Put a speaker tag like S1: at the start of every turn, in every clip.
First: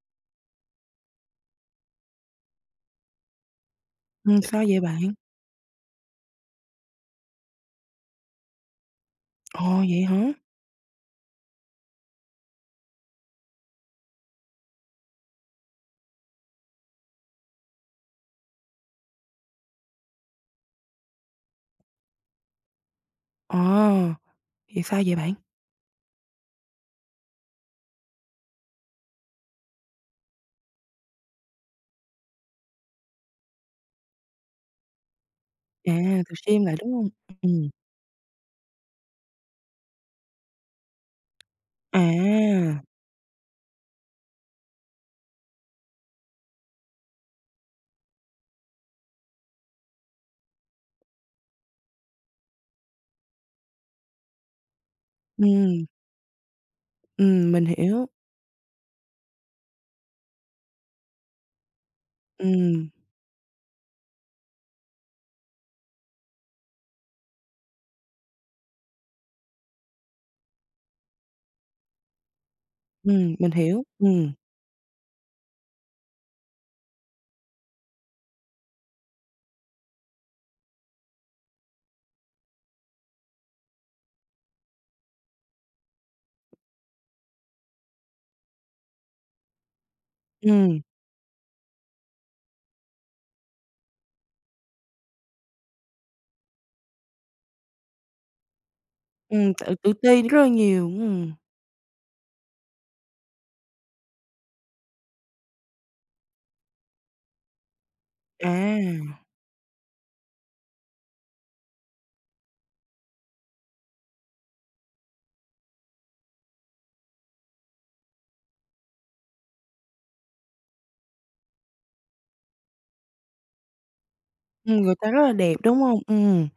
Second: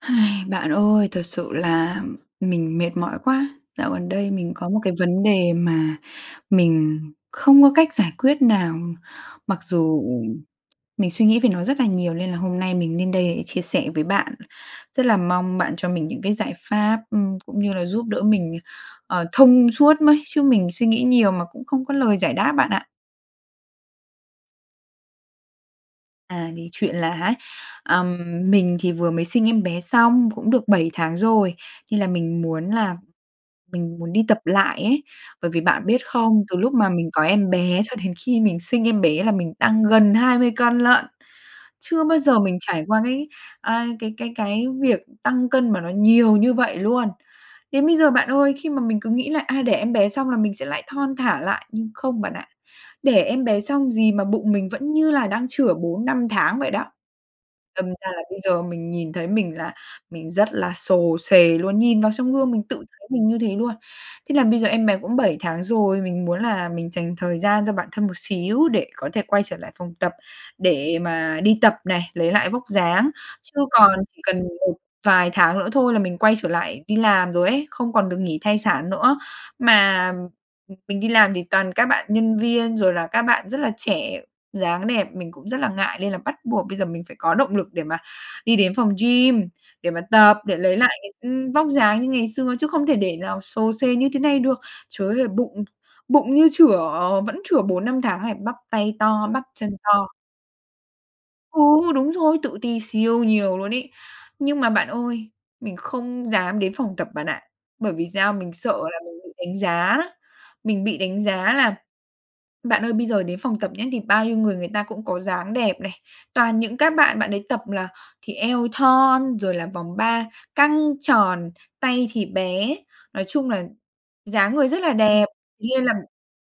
S1: Bạn ơi, thật sự là mình mệt mỏi quá. Dạo gần đây
S2: Ừm.
S1: mình
S2: Sao
S1: có một
S2: vậy
S1: cái
S2: bạn?
S1: vấn đề mà mình không có cách giải quyết nào, mặc
S2: Ồ,
S1: dù
S2: vậy hả?
S1: mình suy nghĩ về nó rất là nhiều nên là hôm nay mình nên đây để chia sẻ với bạn. Rất là mong bạn cho mình những cái giải pháp, ừm, cũng như là giúp đỡ mình, ờ, thông suốt mới, chứ mình suy nghĩ nhiều mà cũng không có lời giải đáp bạn ạ.
S2: Ồ, vì sao vậy bạn?
S1: À, thì chuyện là á, ờm, mình thì vừa mới sinh em bé xong cũng được 7 tháng rồi nên là mình muốn là mình muốn đi tập lại ấy. Bởi vì bạn
S2: À,
S1: biết
S2: tập
S1: không, từ
S2: gym
S1: lúc
S2: lại,
S1: mà
S2: đúng hông?
S1: mình có
S2: Ừ,
S1: em
S2: ừm.
S1: bé cho đến khi mình sinh em bé là mình tăng gần 20 cân lận. Chưa bao giờ mình
S2: À.
S1: trải qua cái, à, cái cái cái việc tăng cân mà nó nhiều như vậy luôn. Đến bây giờ bạn ơi, khi mà mình cứ nghĩ là, à, đẻ em bé xong là mình sẽ lại thon thả lại nhưng không bạn ạ, đẻ em bé xong gì mà bụng mình vẫn như là đang chửa
S2: Ừm.
S1: 4, 5 tháng vậy đó.
S2: Ừm, mình
S1: Đâm
S2: hiểu.
S1: ra là bây giờ mình nhìn thấy mình là mình rất là xồ xề luôn, nhìn vào trong gương mình tự
S2: Ừm.
S1: thấy mình như thế luôn. Thế là bây giờ em bé cũng 7 tháng rồi, mình muốn là mình dành thời gian cho bản thân một xíu để có thể quay trở lại phòng tập, để mà đi tập này, lấy lại vóc dáng,
S2: Ừm, mình
S1: chứ
S2: hiểu.
S1: còn chỉ
S2: Ừm.
S1: cần một vài tháng nữa thôi là mình quay trở lại đi làm rồi ấy, không còn được nghỉ thai sản nữa. Mà mình đi làm thì toàn các bạn nhân viên rồi là các bạn rất là trẻ, dáng đẹp, mình cũng rất là ngại lên là bắt buộc bây giờ mình phải có động lực để mà đi đến phòng gym để mà tập, để lấy
S2: Ừm.
S1: lại cái, ừm, vóc dáng như ngày xưa chứ không thể để nào xồ xề như thế này được. Trời ơi, là bụng bụng như chửa vẫn chửa 4, 5 tháng này, bắp tay to, bắp
S2: Ừm, tự
S1: chân
S2: tự
S1: to.
S2: ti rất là nhiều. Ừm.
S1: Ừ, đúng rồi, tự ti siêu nhiều luôn ấy. Nhưng mà bạn ơi, mình không dám đến phòng tập bạn ạ, bởi vì sao? Mình sợ là mình
S2: À.
S1: bị đánh giá. Mình bị đánh giá là bạn ơi, bây giờ đến phòng tập nhé thì bao nhiêu người người ta cũng có dáng đẹp này, toàn những các bạn, bạn ấy tập là thì eo thon rồi là vòng ba căng tròn, tay thì bé. Nói chung là dáng người
S2: Ừm,
S1: rất là
S2: người ta rất
S1: đẹp,
S2: là đẹp, đúng
S1: nên là
S2: hông? Ừm.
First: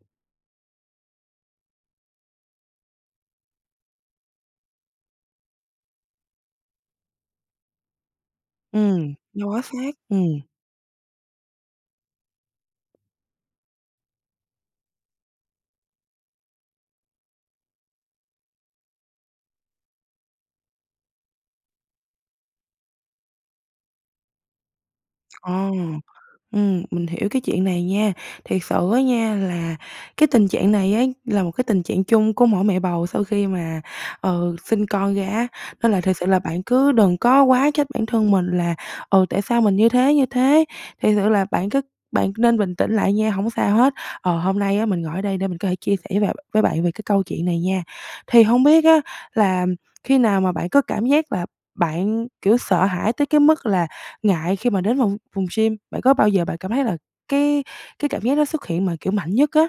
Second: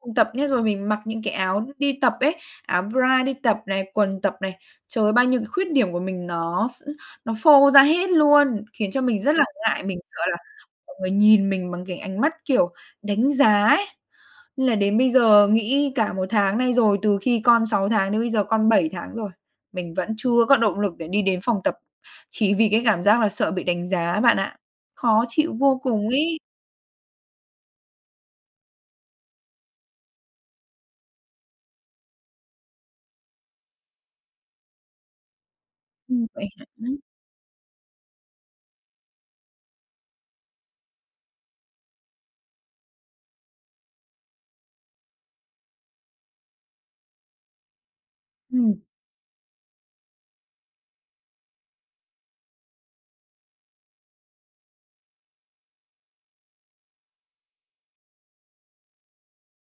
S1: không tập nữa rồi, mình mặc những cái áo đi tập ấy, áo bra đi tập này, quần tập này. Trời ơi, bao nhiêu cái khuyết điểm của mình nó s nó phô ra hết luôn, khiến cho
S2: Ừm,
S1: mình rất là
S2: do bó
S1: ngại,
S2: sát.
S1: mình sợ là
S2: Ừm.
S1: mọi người nhìn mình bằng cái ánh mắt, kiểu, đánh giá ấy. Nên là đến bây giờ nghĩ cả 1 tháng nay rồi, từ khi con 6 tháng đến bây giờ con 7 tháng rồi mình vẫn chưa có động lực để đi đến phòng tập chỉ vì cái cảm giác là sợ bị đánh giá bạn ạ. Khó chịu
S2: Ờ,
S1: vô cùng ấy.
S2: ừm, mình hiểu cái chuyện này nha, thiệt sự á nha, là cái tình trạng này á là một cái tình trạng chung của mỗi mẹ bầu sau khi mà, ờ, sinh con ra á, nên là thực
S1: Ừm,
S2: sự là
S1: vậy
S2: bạn
S1: hả?
S2: cứ đừng có quá trách bản thân mình là, ờ, tại sao mình như thế, như thế, thiệt sự là bạn cứ bạn nên bình tĩnh lại nha, hổng sao hết. Ờ, hôm nay á, mình ngồi ở đây để mình có thể chia sẻ với bạn với bạn về cái câu chuyện này nha. Thì hông
S1: Ừm.
S2: biết á là khi nào mà bạn có cảm giác là bạn, kiểu, sợ hãi tới cái mức là ngại khi mà đến vòng phòng gym, bạn có bao giờ bạn cảm thấy là cái cái cảm giác nó xuất hiện mà, kiểu, mạnh nhất á?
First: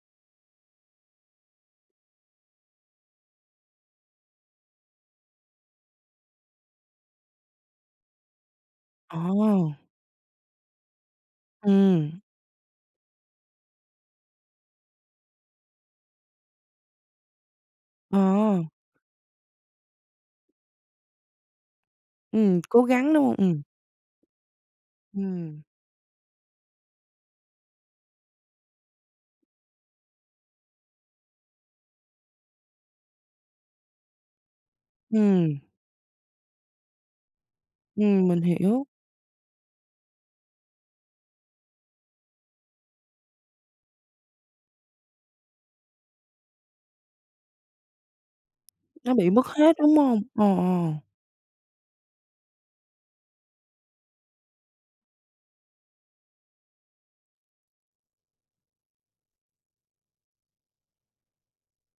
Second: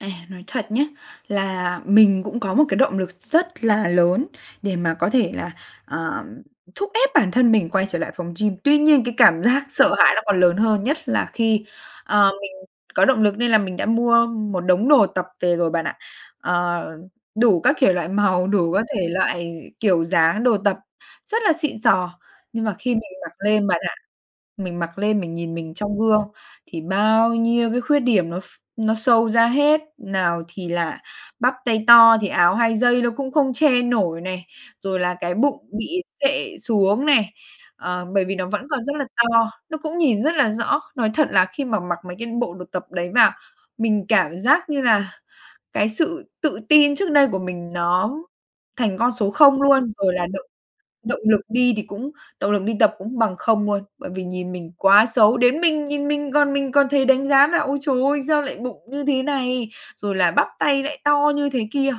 S1: À, nói thật nhá, là mình cũng có một cái động lực rất là lớn để mà có thể là, ờ, thúc ép bản thân mình quay trở lại phòng gym, tuy nhiên cái
S2: Ờ.
S1: cảm giác sợ hãi nó còn lớn hơn, nhất là khi
S2: Ừm.
S1: ờ, mình có động lực nên là mình đã mua một đống đồ tập về rồi bạn ạ, ờ, đủ các kiểu loại màu,
S2: Ờ.
S1: đủ các thể loại kiểu dáng đồ tập, rất là xịn xò.
S2: Ừm,
S1: Nhưng mà
S2: cố
S1: khi mình
S2: gắng đúng
S1: mặc
S2: hông? Ừm.
S1: lên bạn ạ, mình mặc lên mình nhìn
S2: Ừm.
S1: mình trong gương, thì bao nhiêu cái khuyết điểm nó ph nó show ra hết, nào thì là bắp tay to thì áo hai dây nó cũng không che nổi này, rồi là cái
S2: Ừm.
S1: bụng bị xệ xuống này, ờ, bởi
S2: Ừm,
S1: vì
S2: mình
S1: nó vẫn còn
S2: hiểu.
S1: rất là to, nó cũng nhìn rất là rõ. Nói thật là khi mà mặc mấy cái bộ đồ tập đấy vào, mình cảm giác như nà cái sự tự tin trước đây của mình nó thành con
S2: Nó bị
S1: số
S2: mất
S1: 0
S2: hết,
S1: luôn,
S2: đúng
S1: rồi
S2: hông?
S1: là
S2: Ờ,
S1: động
S2: ờ.
S1: động lực đi thì cũng động lực đi tập cũng bằng 0 luôn, bởi vì nhìn mình quá xấu. Đến mình nhìn mình còn mình còn thấy đánh giá là "Ôi, trời ơi, sao lại bụng như thế này? Rồi là "Bắp tay lại to như thế kia!"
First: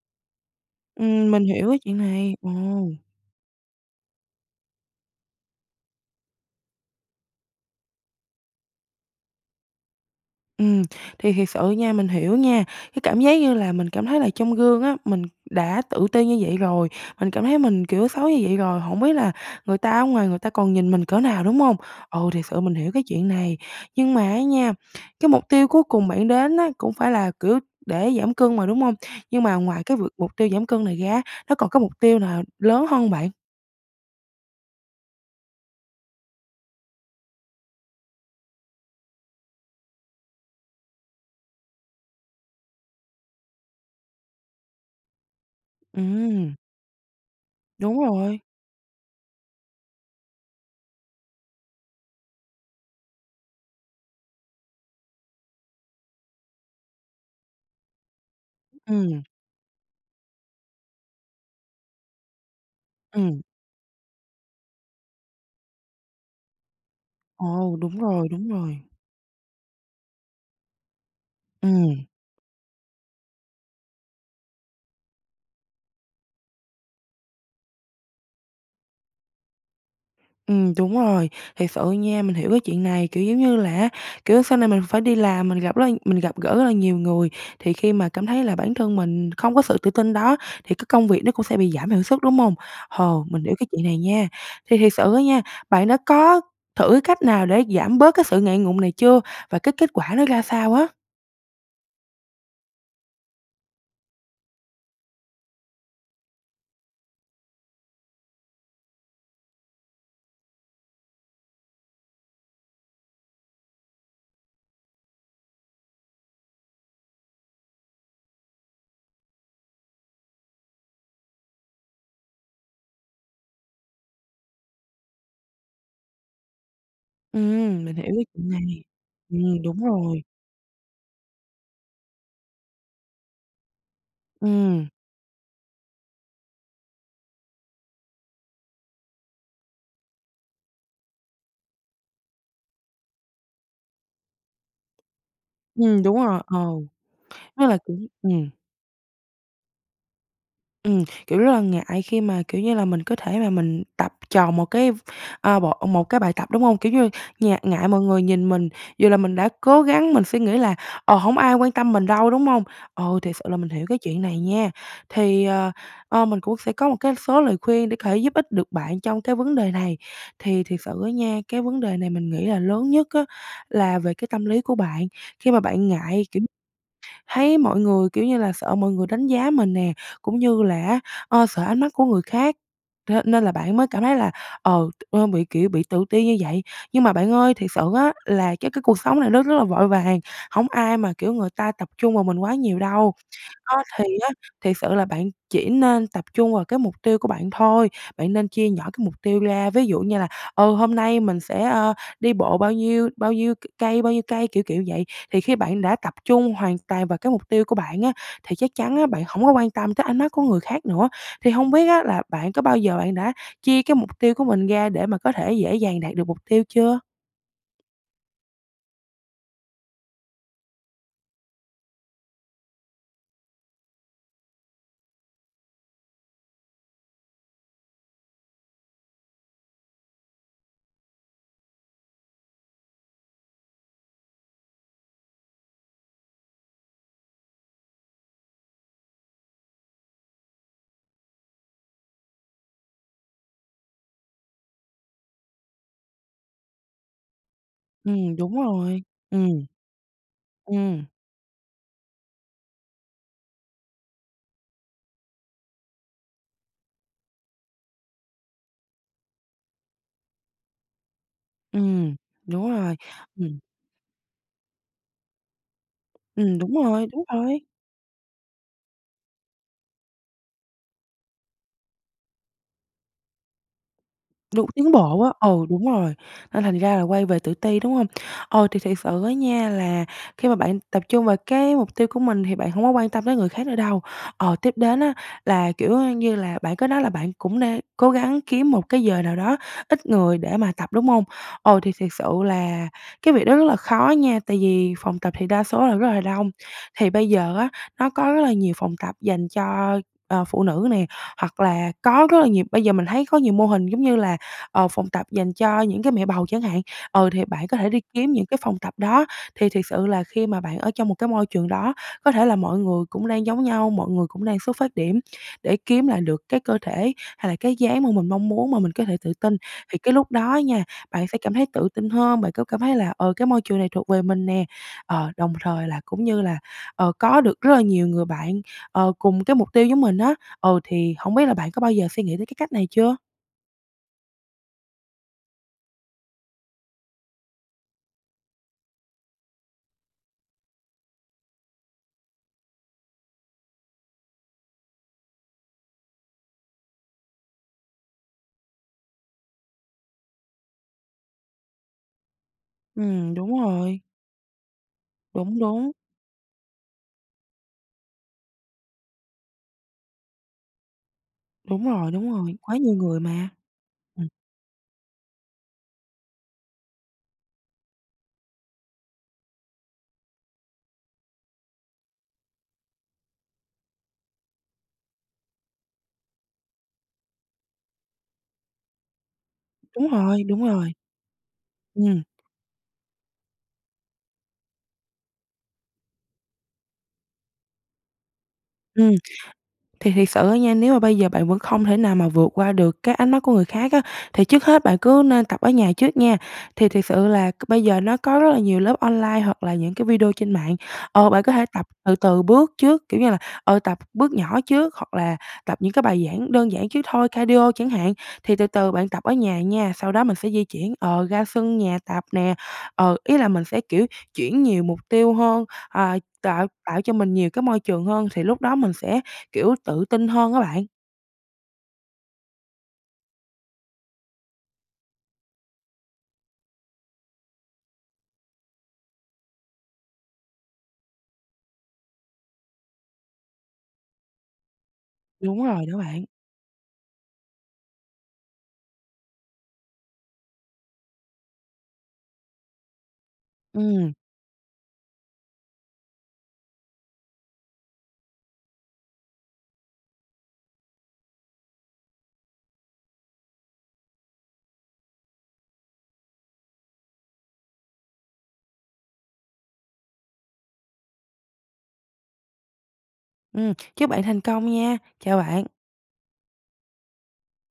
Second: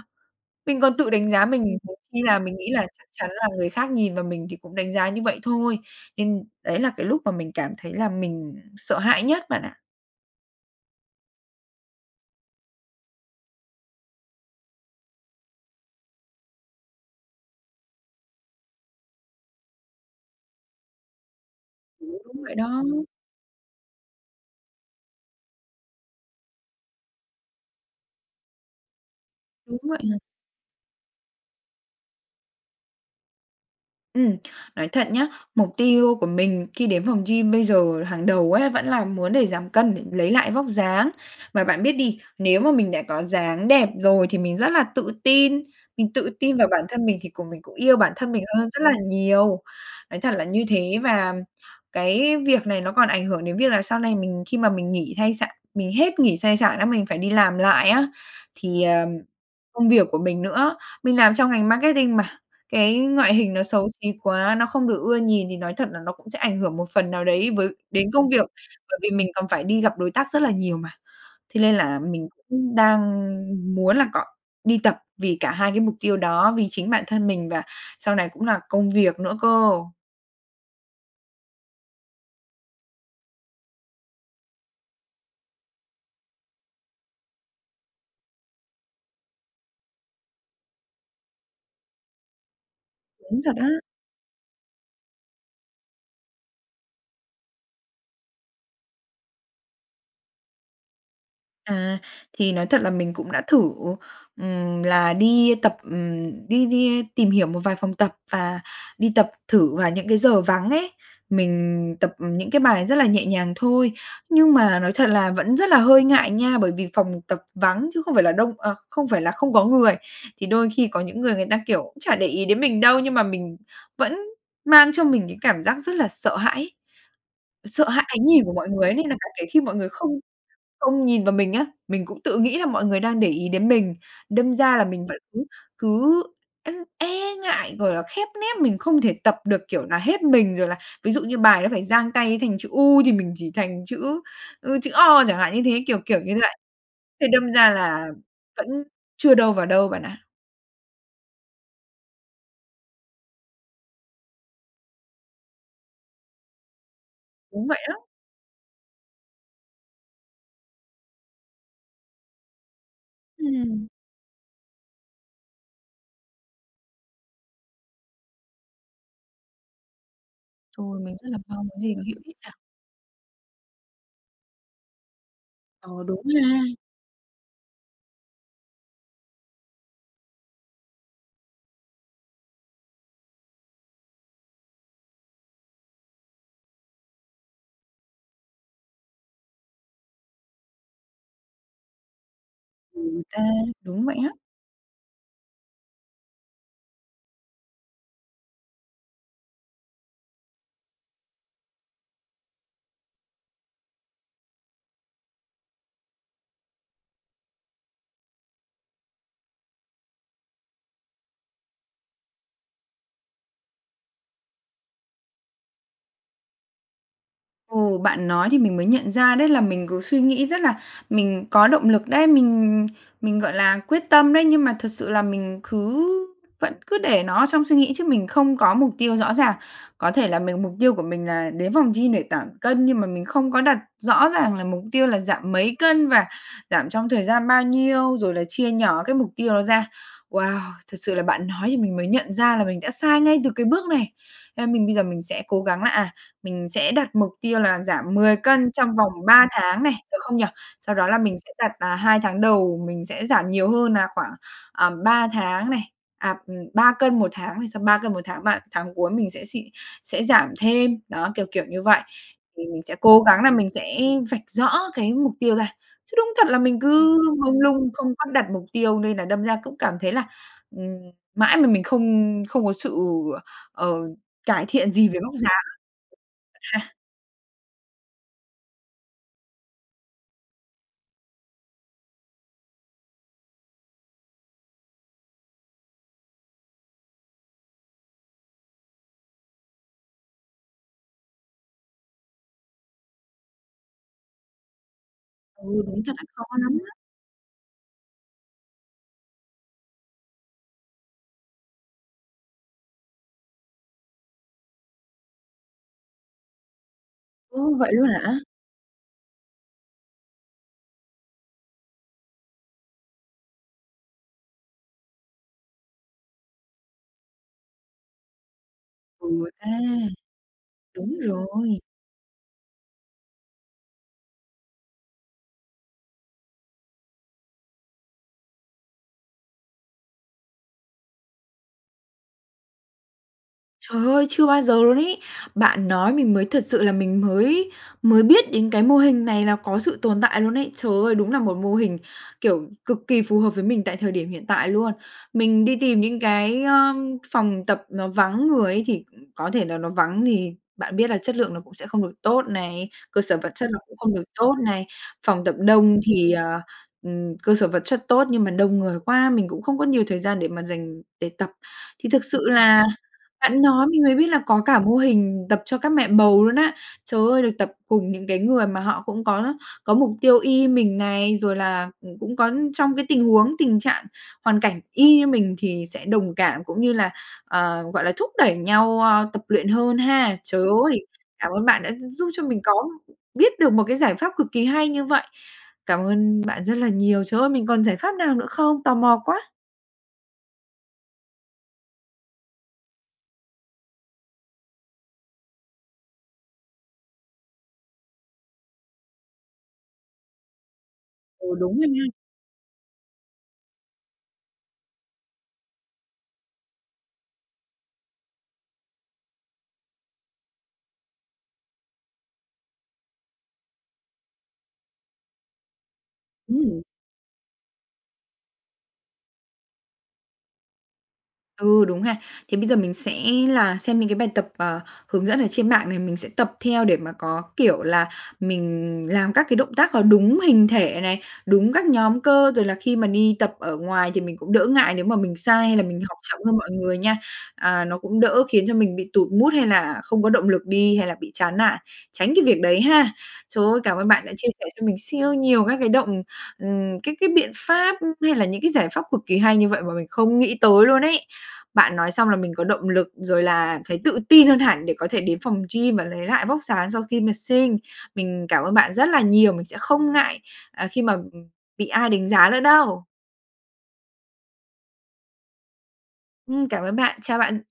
S1: Mình còn tự đánh
S2: Ừm, mình
S1: giá mình,
S2: hiểu cái
S1: nhiều
S2: chuyện
S1: khi
S2: này.
S1: là
S2: Ồ.
S1: mình nghĩ là chắc chắn là người khác nhìn vào mình thì cũng đánh giá như vậy thôi, nên đấy là cái lúc mà mình cảm thấy là mình sợ hãi nhất bạn ạ.
S2: Ừm, thì thiệt sự nha, mình hiểu nha, cái cảm giác như là mình cảm thấy là trong gương á, mình đã tự ti như vậy rồi, mình cảm thấy mình, kiểu, xấu như vậy rồi, hổng biết là người ta ở ngoài người ta còn nhìn mình cỡ nào, đúng hông? Ừ,
S1: Đúng
S2: thiệt
S1: vậy
S2: sự mình
S1: đó.
S2: hiểu cái chuyện này, nhưng mà á nha, cái mục tiêu cuối cùng bạn đến á cũng phải là, kiểu, để giảm cân mà, đúng hông? Nhưng mà
S1: Đúng
S2: ngoài cái
S1: vậy
S2: việc
S1: nè.
S2: mục tiêu giảm cân này ra á, nó còn có mục tiêu nào lớn hơn hông bạn?
S1: Ừm. Nói thật nhá, mục tiêu của mình khi đến phòng gym bây giờ hàng đầu ấy vẫn là muốn để giảm cân, để lấy lại vóc dáng. Mà bạn biết đi, nếu mà mình đã có dáng đẹp rồi thì mình rất là tự tin, mình tự tin
S2: Ừm.
S1: vào bản thân mình thì cùng mình cũng yêu
S2: Đúng
S1: bản thân
S2: rồi.
S1: mình hơn rất là nhiều, nói thật là như thế. Và cái việc này nó còn ảnh hưởng đến việc là sau này mình khi mà mình nghỉ thai sả mình hết nghỉ sai sản á, mình phải đi làm lại á, thì, ờm,
S2: Ừm.
S1: công việc của mình nữa. Mình làm trong ngành marketing mà, cái ngoại
S2: Ừm.
S1: hình nó xấu xí quá, nó không được ưa nhìn thì nói thật là nó cũng sẽ ảnh hưởng một phần nào đấy với
S2: Ồ! Đúng
S1: đến công
S2: rồi,
S1: việc,
S2: đúng rồi.
S1: bởi vì mình còn phải đi gặp đối tác rất là nhiều mà. Thế nên là
S2: Ừm.
S1: mình cũng đang muốn là cọ đi tập vì cả 2 cái mục tiêu đó, vì chính bản thân mình và sau này cũng là công việc nữa cơ.
S2: Ừm, đúng rồi, thiệt sự nha, mình hiểu cái chuyện này, kiểu, giống như là á, kiểu, sau này mình phải đi làm, mình gặp rất là mình gặp gỡ rất là nhiều người, thì khi mà cảm thấy là bản thân mình không có sự tự tin đó, thì cái công việc nó cũng sẽ bị giảm hiệu suất, đúng hông? Hồ,
S1: Đúng
S2: mình
S1: thật
S2: hiểu
S1: á.
S2: cái chuyện này nha. Thì thiệt sự á nha, bạn đã có thử cái cách nào để giảm bớt cái sự ngại ngùng này chưa? Và cái kết quả nó ra sao á?
S1: À, thì nói thật là mình cũng đã thử, ừm, là đi tập ừm, đi đi tìm hiểu một vài phòng tập và đi tập thử vào những cái giờ vắng ấy, mình tập những cái bài rất là nhẹ nhàng thôi, nhưng mà nói thật là vẫn rất là hơi ngại nha, bởi vì phòng tập vắng chứ không phải là đông ờ, không phải là không có người. Thì đôi khi có những người người ta, kiểu, cũng chả để ý đến mình đâu nhưng mà mình vẫn mang trong mình cái cảm giác rất là sợ hãi,
S2: Ừm,
S1: sợ
S2: mình
S1: hãi
S2: hiểu
S1: ánh
S2: cái
S1: nhìn
S2: chuyện
S1: của mọi
S2: này.
S1: người ấy nên là cả kể khi
S2: Ừm,
S1: mọi
S2: đúng
S1: người không
S2: rồi.
S1: không nhìn vào mình á, mình cũng tự nghĩ là mọi người đang để ý đến mình. Đâm ra là
S2: Ừm.
S1: mình vẫn cứ cứ [unintelligible] e ngại, gọi là, khép nép mình không thể tập được, kiểu, nà hết mình rồi là ví dụ như bài nó phải dang tay thành chữ U thì mình chỉ thành chữ, ư, chữ O chẳng hạn như thế, kiểu
S2: Ừm, đúng
S1: kiểu như
S2: rồi,
S1: vậy.
S2: ờ.
S1: Thế đâm
S2: Rất
S1: ra
S2: là đúng,
S1: là
S2: ừm.
S1: vẫn chưa đâu vào đâu bạn ạ.
S2: Ừm, kiểu, rất là ngại khi mà, kiểu như là, mình có thể mà mình tập tròn một cái, ờ, bộ một cái bài tập, đúng hông? Kiểu như, ngại
S1: Đúng vậy
S2: ngại
S1: á.
S2: mọi người nhìn mình, dù là mình đã cố gắng mình suy nghĩ là "Ờ, hông ai quan tâm mình đâu", đúng hông? Ồ, thiệt sự là mình hiểu
S1: Ừm.
S2: cái chuyện này nha. Thì, ờ, ơ, mình cũng sẽ có một cái số lời khuyên để có thể giúp ích được bạn trong cái vấn đề này. Thì thiệt
S1: Chồi,
S2: sự á
S1: mình rất là
S2: nha, cái
S1: mong cái
S2: vấn
S1: gì
S2: đề
S1: nó
S2: này
S1: hữu
S2: mình
S1: ích
S2: nghĩ
S1: à.
S2: là lớn nhất á là về cái tâm lý của bạn, khi mà bạn
S1: Ờ, đúng
S2: ngại, kiểu,
S1: ha.
S2: thấy mọi người, kiểu như là, sợ mọi người đánh giá mình nè, cũng như là á, ơ, sợ ánh mắt của người khác, thế nên là bạn mới cảm thấy là, ờ, ơ, bị, kiểu, bị tự ti như vậy. Nhưng mà bạn ơi, thiệt sự á là cái cái cuộc sống này nó rất là vội vàng, hông ai mà, kiểu, người ta tập trung vào mình quá nhiều đâu.
S1: Ừm, ta,
S2: Đó thì
S1: đúng vậy
S2: á,
S1: á.
S2: thiệt sự là bạn chỉ nên tập trung vào cái mục tiêu của bạn thôi, bạn nên chia nhỏ cái mục tiêu ra, ví dụ như là, ờ, "Hôm nay mình sẽ, ơ, đi bộ bao nhiêu? Bao nhiêu c cây? Bao nhiêu cây?" Kiểu, kiểu, vậy thì khi bạn đã tập trung hoàn toàn vào cái mục tiêu của bạn á thì chắc chắn á bạn hổng có quan tâm tới ánh mắt của người khác nữa. Thì hông biết á là bạn có bao giờ bạn đã chia cái mục tiêu của mình ra để mà có thể dễ dàng đạt được mục tiêu chưa?
S1: Ừ, bạn nói thì mình mới nhận ra đấy là mình cứ suy nghĩ rất là mình có động lực đấy, mình mình, gọi là, quyết tâm đấy, nhưng mà thực sự là mình cứ vẫn cứ để nó ở trong suy nghĩ chứ mình không có mục tiêu rõ ràng. Có thể là mình mục tiêu của mình là đến phòng gym để giảm cân nhưng mà mình không có đặt rõ ràng là mục tiêu là giảm mấy cân? Và giảm trong thời gian bao nhiêu? Rồi là chia nhỏ cái mục tiêu đó ra. Wow! Thật sự là bạn nói thì mình mới nhận ra là mình đã sai ngay từ cái bước này. Nên mình bây giờ mình sẽ cố gắng là, à, mình sẽ đặt mục tiêu là giảm 10
S2: Ừm, đúng
S1: cân trong
S2: rồi,
S1: vòng 3
S2: ừm.
S1: tháng này, được không nhỉ? Sau
S2: Ừm.
S1: đó là mình sẽ đặt nà 2 tháng đầu mình sẽ giảm nhiều hơn nà khoảng, à, 3 tháng này, à, ừm, 3 cân một tháng này, xong 3 cân một tháng ba tháng cuối mình sẽ xịn sẽ giảm thêm, đó, kiểu, kiểu, như vậy.
S2: Ừm,
S1: Thì
S2: đúng
S1: mình sẽ
S2: rồi,
S1: cố gắng nà
S2: ừm.
S1: mình sẽ vạch rõ cái mục tiêu ra chứ đúng thật là
S2: Ừm, đúng
S1: mình
S2: rồi,
S1: cứ
S2: đúng
S1: mông
S2: rồi.
S1: lung không có đặt mục tiêu nên là đâm ra cũng cảm thấy là, ừm, mãi mà mình không không có sự, ờ, cải
S2: Đủ
S1: thiện
S2: tiến
S1: gì về
S2: bộ á,
S1: vóc dáng.
S2: ừ, đúng rồi, nên thành
S1: Ha.
S2: ra là quay về tự ti, đúng hông? Ờ, thì thiệt sự á nha là khi mà bạn tập trung vào cái mục tiêu của mình thì bạn hông có quan tâm tới người khác nữa đâu. Ờ, tiếp đến á là, kiểu á như là, bạn có nói là bạn cũng nê cố gắng kiếm một cái giờ nào đó ít người để mà tập, đúng hông? Ồ, thì thiệt sự là cái việc đó rất là khó nha, tại vì phòng tập thì đa
S1: Ừ,
S2: số là
S1: đúng
S2: rất
S1: thật
S2: là
S1: là khó
S2: đông.
S1: lắm đó.
S2: Thì bây giờ á, nó có rất là nhiều phòng tập dành cho, ờ, phụ nữ nè, hoặc là có rất là nhiều bây giờ mình thấy có nhiều mô hình giống như là, ờ, phòng tập dành cho những cái mẹ bầu chẳng hạn, ờ, thì bạn
S1: Ừ,
S2: có thể
S1: vậy
S2: đi
S1: luôn
S2: kiếm
S1: hả?
S2: những cái phòng tập đó. Thì thiệt sự là khi mà bạn ở trong một cái môi trường đó có thể là mọi người cũng đang giống nhau, mọi người cũng đang xuất phát điểm để kiếm lại được cái cơ thể hay là cái dáng mà mình mong muốn mà mình có thể tự
S1: Ừ
S2: tin.
S1: ha.
S2: Thì cái lúc đó nha,
S1: Đúng
S2: bạn sẽ cảm thấy
S1: rồi.
S2: tự tin hơn, bạn có cảm thấy là: "Ờ, cái môi trường này thuộc về mình nè." Ờ, đồng thời là cũng như là, ờ, có được rất là nhiều người bạn, ờ, cùng cái mục tiêu giống mình á. Ờ, thì hông biết là bạn có bao giờ suy nghĩ tới cái cách này chưa?
S1: Trời ơi! Chưa bao giờ luôn ấy. Bạn nói mình mới thật sự là mình mới mới biết đến cái mô hình này là có sự tồn tại luôn ấy. Trời ơi! Đúng là một mô hình, kiểu, cực kỳ phù hợp với mình tại thời điểm hiện tại luôn. Mình đi tìm những cái, ờm, phòng tập nó vắng người ấy, thì, ừ, có thể là nó vắng thì bạn biết là chất lượng nó cũng sẽ không được tốt này, cơ
S2: Ừm,
S1: sở vật
S2: đúng
S1: chất nó cũng
S2: rồi.
S1: không được tốt này. Phòng tập
S2: Đúng, đúng.
S1: đông thì, ờ, ừm, cơ sở vật chất tốt, nhưng mà đông người quá mình cũng không có nhiều thời gian để mà dành để tập.
S2: Đúng
S1: Thì
S2: rồi,
S1: thực
S2: đúng
S1: sự
S2: rồi, quá
S1: là
S2: nhiều người mà.
S1: bạn nói mình mới
S2: Ừm.
S1: biết là có cả mô hình tập cho các mẹ bầu luôn á. Trời ơi, được tập cùng những cái người mà họ cũng có có mục tiêu y mình này, rồi là, ừ, cũng có trong cái tình huống, tình trạng hoàn cảnh y như mình thì sẽ đồng cảm cũng như là, ờ, gọi là, thúc đẩy nhau, ơ, tập luyện hơn
S2: Đúng
S1: ha.
S2: rồi,
S1: Trời
S2: đúng rồi.
S1: ơi! Cảm ơn bạn đã gi
S2: Ừm.
S1: giúp cho mình có biết được một cái giải pháp cực kỳ hay như vậy. Cảm ơn bạn rất là nhiều. Trời ơi, mình còn giải pháp nào nữa không? Tò
S2: Ừm.
S1: mò quá!
S2: Thì thiệt sự á nha, nếu mà bây giờ bạn vẫn không thể nào mà vượt qua được cái ánh mắt của người khác á, thì trước hết bạn cứ nên tập ở nhà trước nha. Thì thiệt sự là c bây giờ nó có rất là nhiều lớp online hoặc là những cái video trên mạng. Ờ, bạn
S1: Ừ,
S2: có thể
S1: đúng
S2: tập
S1: rồi nha.
S2: từ từ bước trước, kiểu như là, ờ, tập bước nhỏ trước hoặc là tập những cái bài giảng đơn giản trước thôi, cardio chẳng hạn. Thì từ từ bạn tập ở nhà nha, sau đó mình sẽ di chuyển, ờ, ra sân nhà tập nè. Ờ, ý là mình sẽ, kiểu, chuyển nhiều mục tiêu hơn, ờ, tạo
S1: Ừm.
S2: tạo cho mình nhiều cái môi trường hơn, thì lúc đó mình sẽ, kiểu, tự tin hơn á bạn.
S1: Ừ, đúng ha. Thế bây giờ mình sẽ là xem những cái bài tập, ờ, hướng dẫn ở trên mạng này. Mình sẽ tập theo để mà có kiểu là mình làm các cái động tác có đúng hình thể này, đúng các nhóm cơ. Rồi là khi mà đi tập ở ngoài thì mình cũng đỡ ngại nếu mà mình
S2: Đúng
S1: sai hay là
S2: rồi, đó
S1: mình học
S2: bạn.
S1: chậm hơn mọi người nha. À, nó cũng đỡ khiến cho mình bị tụt mood hay là không có động lực đi hay là bị chán nản, tránh cái việc đấy ha. Trời ơi, cảm ơn
S2: Ừm.
S1: bạn đã chia sẻ cho mình siêu nhiều các cái động ừm, các cái biện pháp h hay là những cái giải pháp cực kỳ hay như vậy mà mình không nghĩ tới luôn ấy! Bạn nói xong là mình có động lực rồi là thấy tự tin hơn hẳn để có thể đến phòng gym và lấy lại vóc dáng sau khi mà sinh. Mình cảm ơn bạn rất là nhiều. Mình sẽ không ngại, à, khi mà, ừm, bị ai đánh giá nữa đâu!
S2: Ừm, chúc bạn thành công nha! Chào bạn.
S1: Ừm, cảm ơn bạn. Chào bạn.